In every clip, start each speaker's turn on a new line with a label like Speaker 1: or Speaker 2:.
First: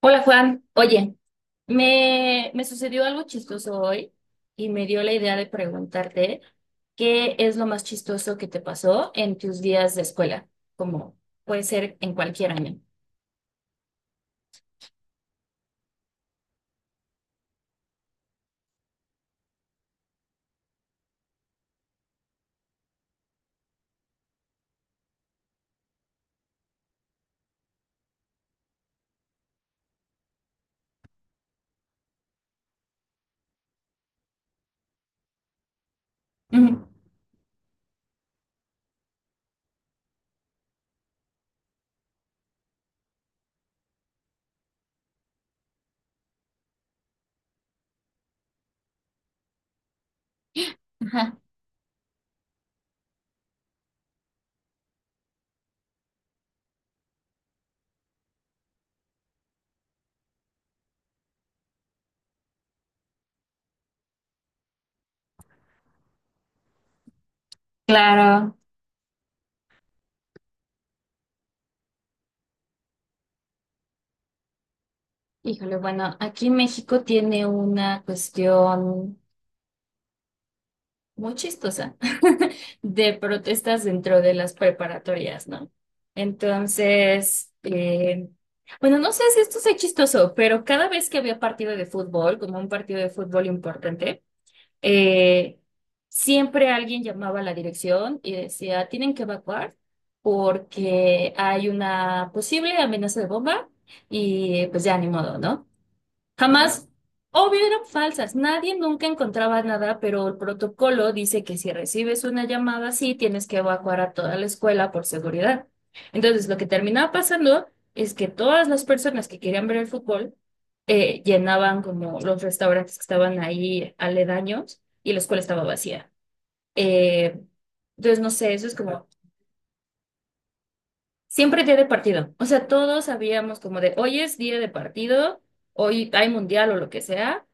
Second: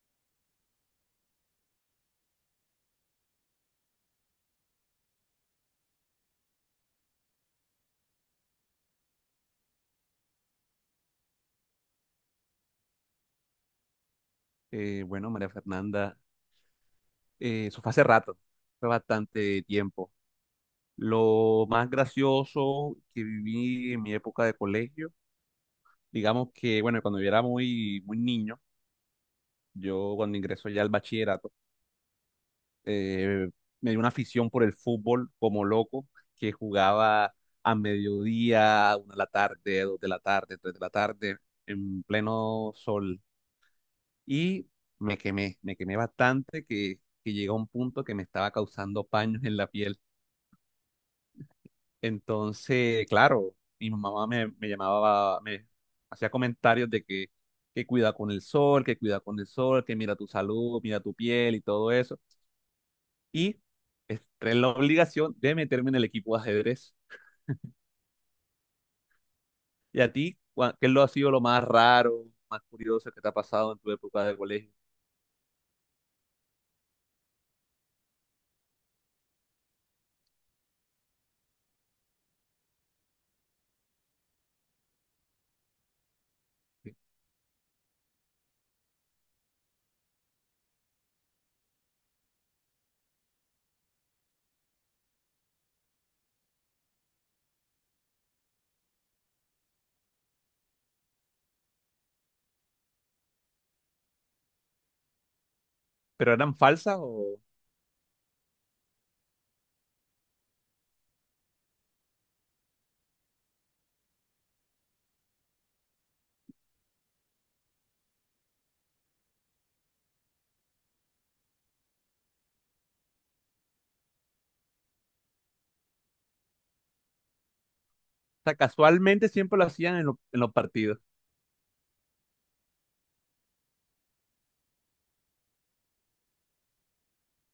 Speaker 1: Hola Juan, oye, me sucedió algo chistoso hoy y me dio la idea de preguntarte qué es lo más chistoso que te pasó en tus días de escuela, como puede ser en cualquier año.
Speaker 2: Bueno, María Fernanda, eso fue hace rato, fue bastante tiempo. Lo más gracioso que viví en mi época de colegio, digamos que, bueno, cuando yo era muy, muy niño, yo cuando ingresó ya al bachillerato, eh, me dio una afición por el fútbol como loco, que
Speaker 1: Ujú.
Speaker 2: jugaba a mediodía, una de la tarde, dos de la tarde, tres de la tarde, en pleno sol. Y me quemé bastante que, llegó a un punto que me estaba causando paños en la piel.
Speaker 1: Ajá.
Speaker 2: Entonces, claro, mi mamá me llamaba, me hacía comentarios de que cuida con el sol, que cuida con el sol, que mira tu salud, mira tu piel y todo eso. Y entré en la obligación de meterme en el equipo de ajedrez.
Speaker 1: Claro.
Speaker 2: ¿Y a ti, qué lo ha sido lo más raro, más curioso que te ha pasado en tu época de colegio?
Speaker 1: Híjole, bueno, aquí México tiene una cuestión muy chistosa de protestas dentro de las preparatorias, ¿no? Entonces, bueno, no sé si esto sea chistoso, pero cada vez que había partido de fútbol, como un partido de fútbol importante, eh, siempre alguien llamaba a la dirección y decía, tienen que evacuar porque hay una posible amenaza de bomba y pues ya ni modo, ¿no?
Speaker 2: ¿Pero eran
Speaker 1: Jamás,
Speaker 2: falsas o
Speaker 1: obvio, eran falsas. Nadie nunca encontraba nada, pero el protocolo dice que si recibes una llamada así, tienes que evacuar a toda la escuela por seguridad. Entonces, lo que terminaba pasando es que todas las personas que querían ver el fútbol llenaban como los restaurantes que estaban ahí aledaños y la escuela estaba vacía. Eh, entonces, no sé,
Speaker 2: sea,
Speaker 1: eso es como...
Speaker 2: casualmente siempre lo hacían en, en los partidos?
Speaker 1: Siempre día de partido. O sea, todos sabíamos como de hoy es día de partido, hoy hay mundial o lo que sea,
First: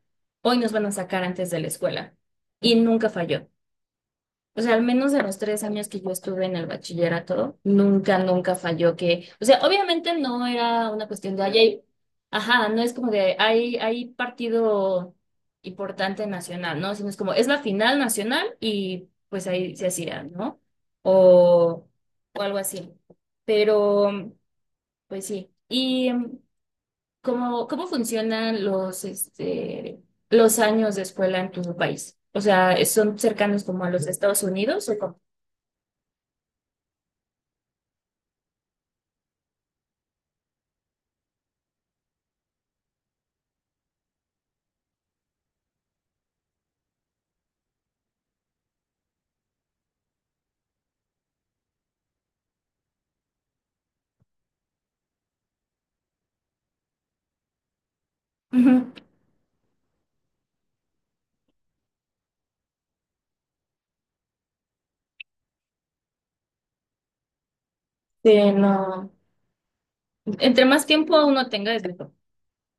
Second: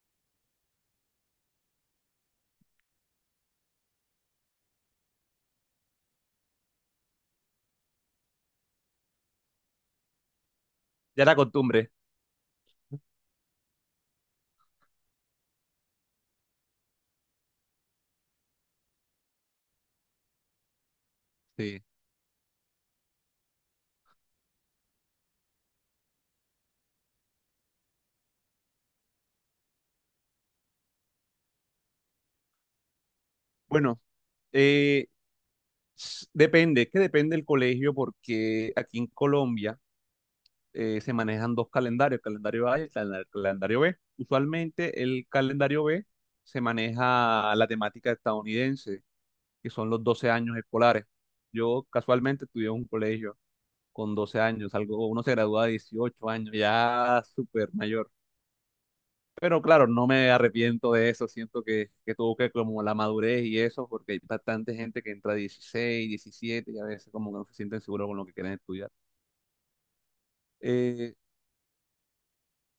Speaker 1: hoy nos van a sacar antes de la escuela. Y nunca falló. O sea, al menos de los 3 años que yo estuve en el bachillerato, nunca, nunca falló que, o sea, obviamente no era una
Speaker 2: Ya la
Speaker 1: cuestión de, ay, ay,
Speaker 2: costumbre.
Speaker 1: ajá, no es como de, hay partido importante nacional, ¿no? Sino es como, es la final nacional y pues ahí se hacía, ¿no?
Speaker 2: Sí.
Speaker 1: O, o algo así. Pero. Pues sí. ¿Y cómo funcionan los, este, los años de escuela en tu país? O sea, ¿son cercanos como a
Speaker 2: Bueno,
Speaker 1: los de Estados Unidos o
Speaker 2: eh,
Speaker 1: cómo?
Speaker 2: depende, es que depende del colegio porque aquí en Colombia se manejan dos calendarios, el calendario A y el el calendario B. Usualmente el calendario B se maneja la temática estadounidense, que son los 12 años escolares. Yo casualmente estudié en un colegio con 12 años, algo, uno se gradúa a 18 años, ya súper mayor.
Speaker 1: Ujú.
Speaker 2: Pero claro, no me arrepiento de eso, siento que, tuvo que como la madurez y eso, porque hay bastante gente que entra a 16, 17 y a veces como que no se sienten seguros con lo que
Speaker 1: Sí,
Speaker 2: quieren estudiar.
Speaker 1: no. Entre más
Speaker 2: Eh,
Speaker 1: tiempo uno tenga, es mejor.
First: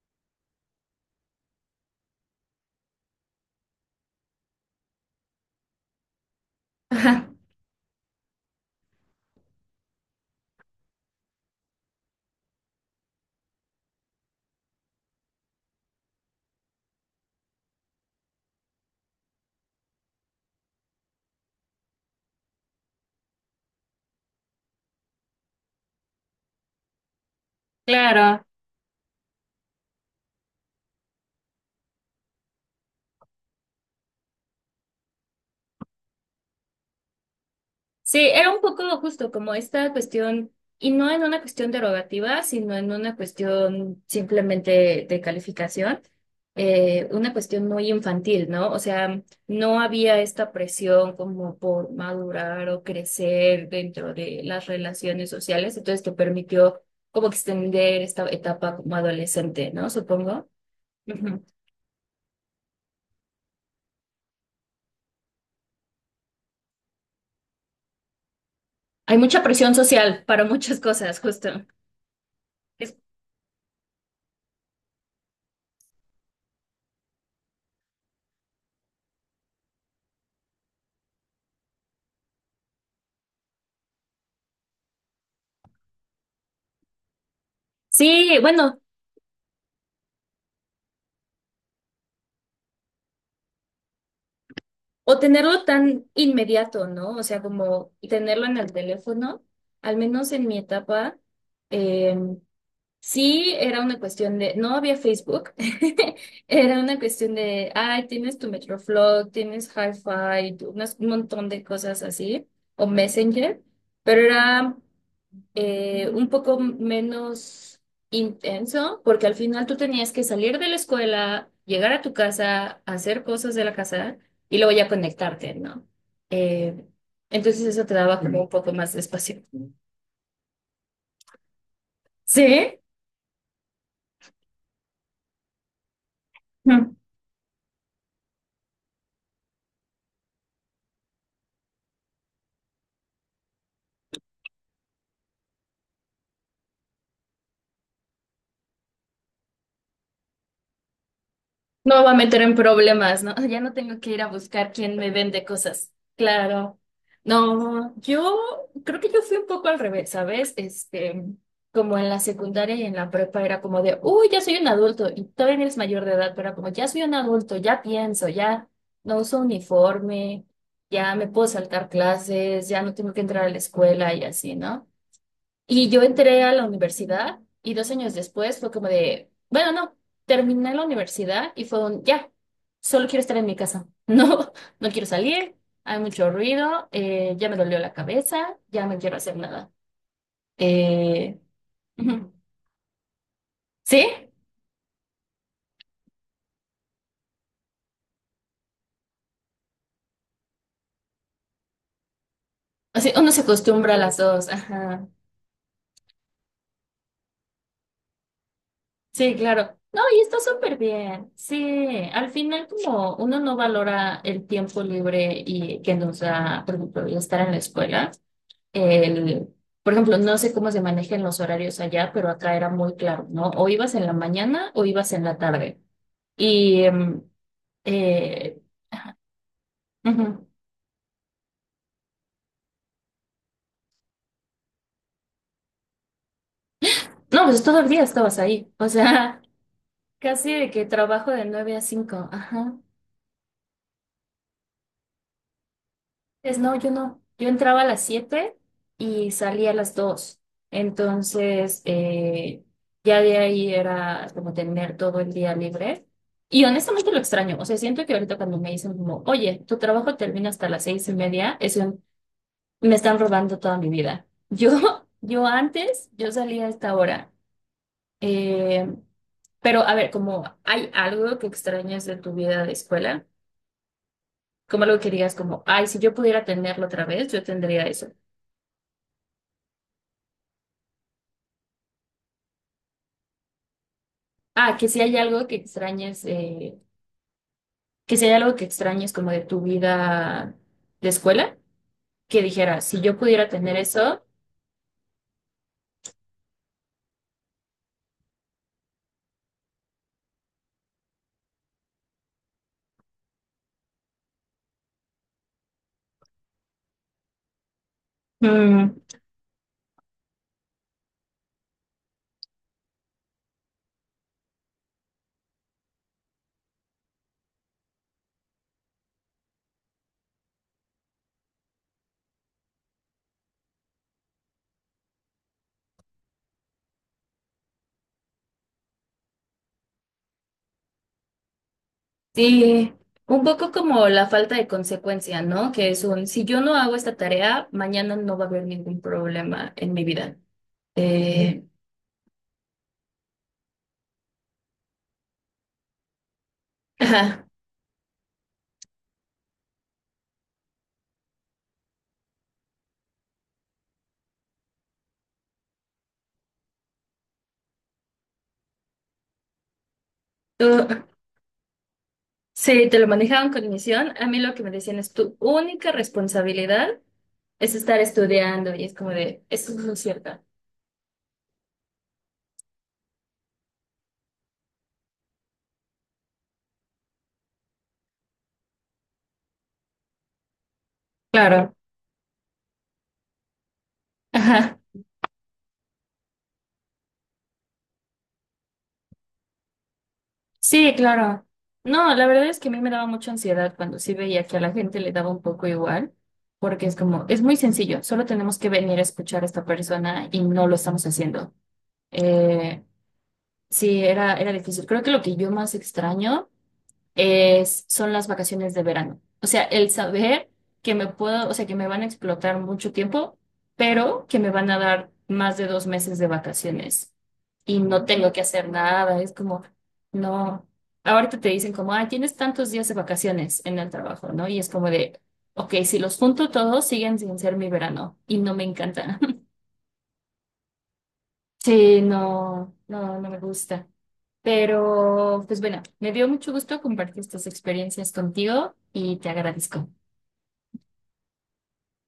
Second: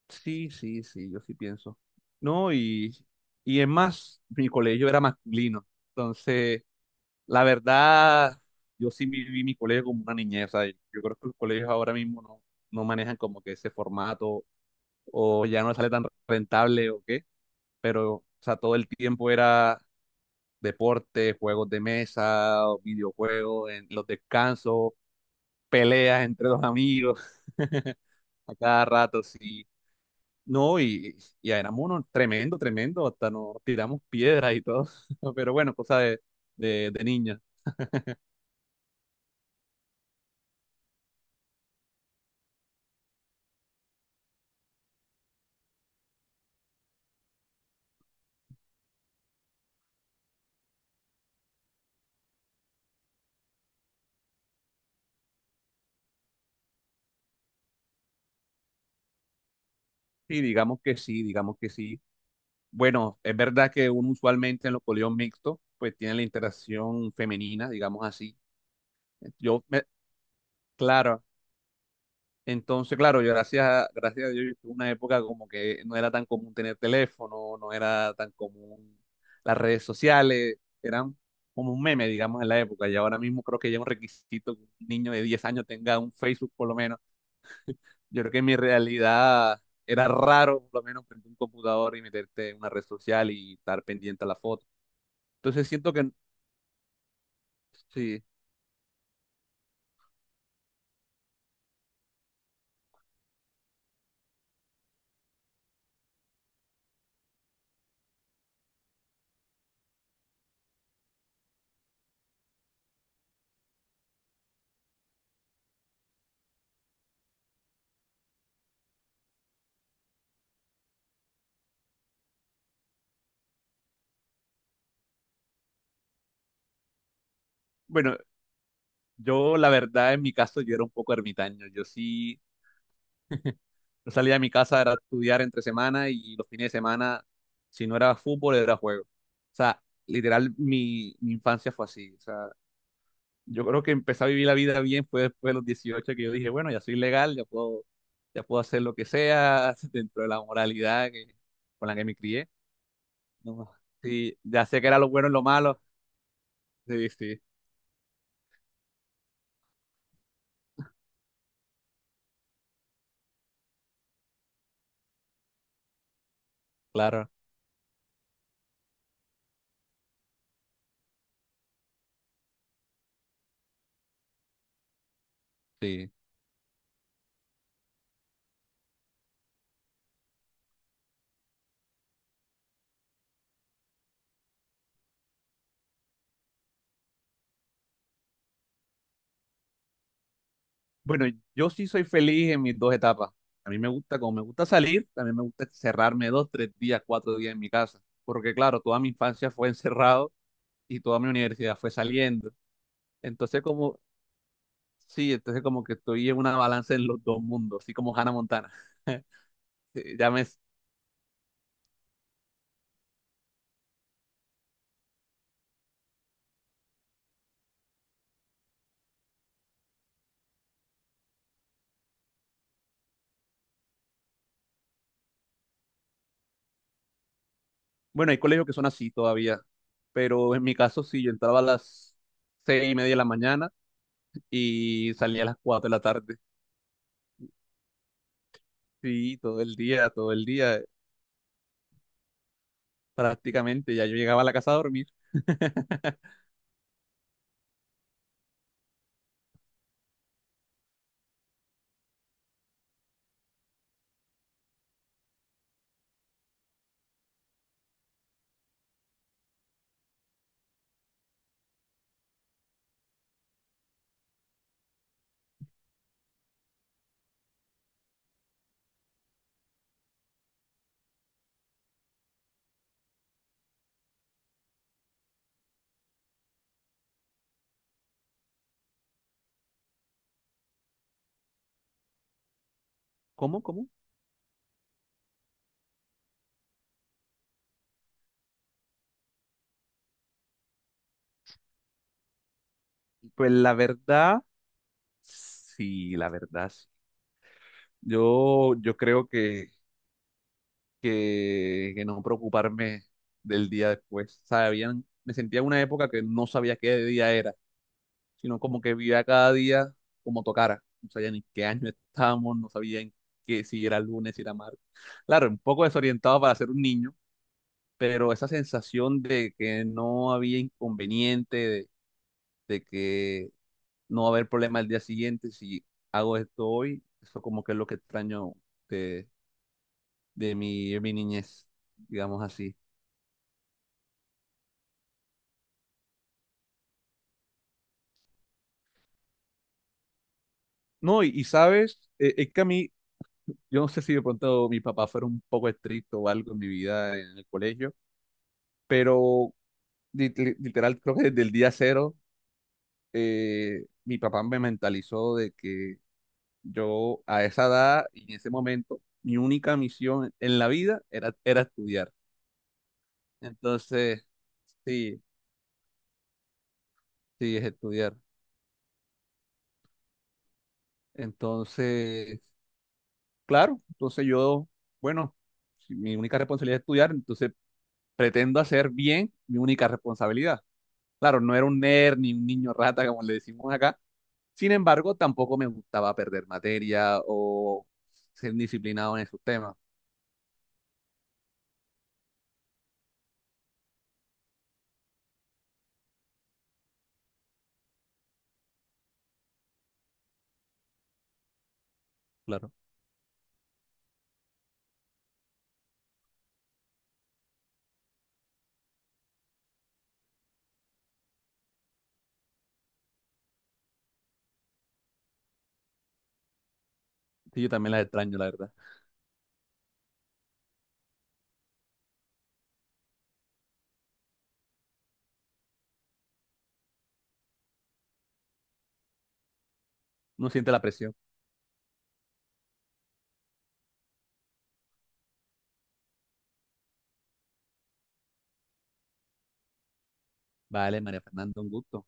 Speaker 2: sí, sí, sí, yo sí pienso. No, y es más, mi colegio era masculino, entonces
Speaker 1: Ajá.
Speaker 2: la verdad, yo sí viví mi colegio como una niñez, o sea, yo creo que los colegios ahora mismo no manejan como que ese formato o ya no sale tan rentable o qué, pero o sea, todo el tiempo era deporte, juegos de mesa, videojuegos, en los descansos, peleas entre los amigos,
Speaker 1: Claro,
Speaker 2: a cada rato, sí. No, y éramos unos tremendo, tremendo, hasta nos tiramos piedras y todo, pero bueno, cosa de, de niños.
Speaker 1: sí, era un poco justo como esta cuestión, y no en una cuestión derogativa, sino en una cuestión simplemente de calificación, una cuestión muy infantil, ¿no? O sea, no había esta presión como por madurar o crecer dentro de las relaciones sociales, entonces te permitió como extender esta etapa como adolescente, ¿no?
Speaker 2: Sí,
Speaker 1: Supongo.
Speaker 2: digamos que sí,
Speaker 1: Ujú.
Speaker 2: digamos que sí. Bueno, es verdad que uno usualmente en los colegios mixtos, pues tiene la interacción femenina, digamos así.
Speaker 1: Hay mucha
Speaker 2: Yo,
Speaker 1: presión
Speaker 2: me-
Speaker 1: social para muchas cosas,
Speaker 2: claro,
Speaker 1: justo. Es-
Speaker 2: entonces, claro, yo gracias a, gracias a Dios yo tuve una época como que no era tan común tener teléfono, no era tan común las redes sociales, eran como un meme, digamos, en la época. Y ahora mismo creo que ya es un requisito que un niño de 10 años tenga un Facebook por lo menos. Yo creo
Speaker 1: Sí,
Speaker 2: que en mi
Speaker 1: bueno.
Speaker 2: realidad era raro por lo menos prender un computador y meterte en una red social y estar pendiente a la foto.
Speaker 1: O tenerlo
Speaker 2: Entonces siento
Speaker 1: tan
Speaker 2: que
Speaker 1: inmediato, ¿no? O sea, como
Speaker 2: sí,
Speaker 1: tenerlo en el teléfono, al menos en mi etapa, eh, sí era una cuestión de, no había Facebook, era una cuestión de, ay, tienes tu Metroflog, tienes hi unas, un montón de cosas así, o Messenger, pero era un poco menos intenso, porque al final tú tenías que salir de la escuela, llegar a tu casa, hacer cosas de la casa y luego ya conectarte, ¿no? Eh, entonces eso te
Speaker 2: bueno,
Speaker 1: daba como un poco más de espacio.
Speaker 2: yo la verdad en mi caso yo era un poco ermitaño. Yo sí,
Speaker 1: ¿Sí?
Speaker 2: yo salía de mi casa, era estudiar entre semana y los fines de semana, si no era fútbol, era juego. O sea, literal, mi infancia fue así. O sea, yo creo que empecé a vivir la vida bien fue después de los 18 que yo dije, bueno, ya soy legal, ya puedo hacer lo que sea dentro de la moralidad que, con la
Speaker 1: No me
Speaker 2: que
Speaker 1: va a
Speaker 2: me
Speaker 1: meter
Speaker 2: crié.
Speaker 1: en problemas, ¿no? Ya
Speaker 2: No,
Speaker 1: no tengo que ir a
Speaker 2: sí, ya
Speaker 1: buscar
Speaker 2: sé que
Speaker 1: quién
Speaker 2: era lo
Speaker 1: me
Speaker 2: bueno y lo
Speaker 1: vende
Speaker 2: malo.
Speaker 1: cosas. Claro.
Speaker 2: Sí, sí,
Speaker 1: No, yo creo que yo fui un poco al revés, ¿sabes? Este, como en la secundaria y en la prepa era como de, uy, ya soy un adulto y todavía no eres mayor de edad, pero era como, ya soy un
Speaker 2: claro,
Speaker 1: adulto, ya pienso, ya no uso uniforme, ya me puedo saltar clases, ya no tengo que entrar a la escuela y así, ¿no? Y yo
Speaker 2: sí.
Speaker 1: entré a la universidad y 2 años después fue como de, bueno, no, terminé la universidad y fue un, ya, solo quiero estar en mi casa. No, no quiero salir, hay mucho ruido, ya me dolió la cabeza, ya no quiero hacer nada.
Speaker 2: Bueno,
Speaker 1: Eh,
Speaker 2: yo sí soy
Speaker 1: Ujú.
Speaker 2: feliz en mis dos etapas. A mí me
Speaker 1: ¿Sí?
Speaker 2: gusta, como me gusta salir, también me gusta cerrarme dos, tres días, cuatro días en mi casa. Porque claro, toda mi infancia fue encerrado y toda mi universidad fue saliendo.
Speaker 1: Así, uno se
Speaker 2: Entonces
Speaker 1: acostumbra a
Speaker 2: como,
Speaker 1: las dos, ajá.
Speaker 2: sí, entonces como que estoy en una balanza en los dos mundos, así como Hannah Montana.
Speaker 1: Sí, claro. No,
Speaker 2: Eh,
Speaker 1: y
Speaker 2: Ya
Speaker 1: está
Speaker 2: me,
Speaker 1: súper bien. Sí, al final como uno no valora el tiempo libre y que nos da, por ejemplo, el estar en la escuela. El, por ejemplo, no sé cómo se manejan los horarios allá, pero acá era muy claro, ¿no? O ibas en la mañana o ibas en la tarde. Y,
Speaker 2: bueno, hay
Speaker 1: eh,
Speaker 2: colegios que son así todavía,
Speaker 1: ujú.
Speaker 2: pero en mi caso sí, yo entraba a las 6:30 de la mañana y salía a las 4:00 de la tarde.
Speaker 1: No, pues todo el día estabas ahí, o
Speaker 2: Sí,
Speaker 1: sea,
Speaker 2: todo el día, todo el
Speaker 1: casi de
Speaker 2: día.
Speaker 1: que trabajo de 9 a 5, ajá.
Speaker 2: Prácticamente. Ya yo llegaba a la casa a dormir.
Speaker 1: Pues no, yo no. Yo entraba a las 7 y salía a las 2. Entonces, ya de ahí era como tener todo el día libre. Y honestamente lo extraño. O sea, siento que ahorita cuando me dicen como, oye, tu trabajo termina hasta las 6:30, es un, me están robando toda mi vida. Yo, yo antes, yo salía a esta hora. Eh, pero a ver, como hay algo que extrañas de tu vida de escuela, como algo que digas como, ay, si yo pudiera tenerlo otra vez, yo tendría eso.
Speaker 2: ¿Cómo, cómo?
Speaker 1: Ah, que si hay algo que extrañes, que si hay algo que extrañes como de tu vida de escuela, que dijeras, si yo pudiera
Speaker 2: Pues la
Speaker 1: tener eso,
Speaker 2: verdad, sí, la verdad, sí. Yo creo que, que no preocuparme del día después. Sabían, me sentía en una época que no sabía qué día era, sino como que
Speaker 1: mm,
Speaker 2: vivía cada día como tocara. No sabía ni qué año estábamos, no sabía en qué, si era lunes, si era martes. Claro, un poco desorientado para ser un niño, pero esa sensación de que no había inconveniente, de que no va a haber problema el día siguiente si hago esto hoy. Eso como que es lo que extraño de, de mi niñez, digamos así.
Speaker 1: sí, un poco como la falta de consecuencia, ¿no? Que es un, si yo no hago esta tarea, mañana no va a haber ningún problema en mi vida.
Speaker 2: No, y
Speaker 1: Eh,
Speaker 2: sabes, es que a mí, yo no sé si de pronto mi papá fuera un poco estricto o algo en mi vida en
Speaker 1: ajá,
Speaker 2: el colegio, pero literal creo que desde el día cero mi papá me mentalizó de que yo a esa edad y en ese momento mi única misión en la vida
Speaker 1: tú-
Speaker 2: era, era estudiar.
Speaker 1: sí, te lo manejaban con misión.
Speaker 2: Entonces,
Speaker 1: A mí lo que me decían es,
Speaker 2: sí,
Speaker 1: tu única responsabilidad
Speaker 2: sí, es
Speaker 1: es estar
Speaker 2: estudiar.
Speaker 1: estudiando y es como de, eso no es lo cierto.
Speaker 2: Entonces, claro, entonces yo, bueno, si mi única responsabilidad es estudiar, entonces pretendo hacer bien mi única responsabilidad. Claro, no era
Speaker 1: Claro.
Speaker 2: un nerd ni un niño rata, como le decimos acá. Sin
Speaker 1: Ajá.
Speaker 2: embargo, tampoco me gustaba perder materia o ser disciplinado en esos temas.
Speaker 1: Sí, claro. No, la verdad es que a mí me daba mucha ansiedad cuando sí veía que a la gente le daba un poco igual, porque es como, es muy sencillo, solo tenemos que venir a escuchar a esta persona y no lo estamos haciendo.
Speaker 2: Claro,
Speaker 1: Eh, sí, era, era difícil. Creo que lo que yo más extraño son las vacaciones de verano. O sea, el saber que me puedo, o sea, que me van a explotar mucho tiempo, pero que me van a dar más de 2 meses de vacaciones
Speaker 2: sí, yo
Speaker 1: y
Speaker 2: también las
Speaker 1: no tengo
Speaker 2: extraño,
Speaker 1: que
Speaker 2: la
Speaker 1: hacer
Speaker 2: verdad.
Speaker 1: nada. Es como, no. Ahorita te dicen como, ah, tienes tantos días de vacaciones en el trabajo, ¿no? Y es como de, ok, si los junto todos, siguen sin ser mi verano y no me encanta.
Speaker 2: No siente la presión.
Speaker 1: Sí, no, no, no me gusta. Pero, pues bueno, me dio mucho gusto compartir estas experiencias contigo y te agradezco.
Speaker 2: Vale, María Fernanda, un gusto.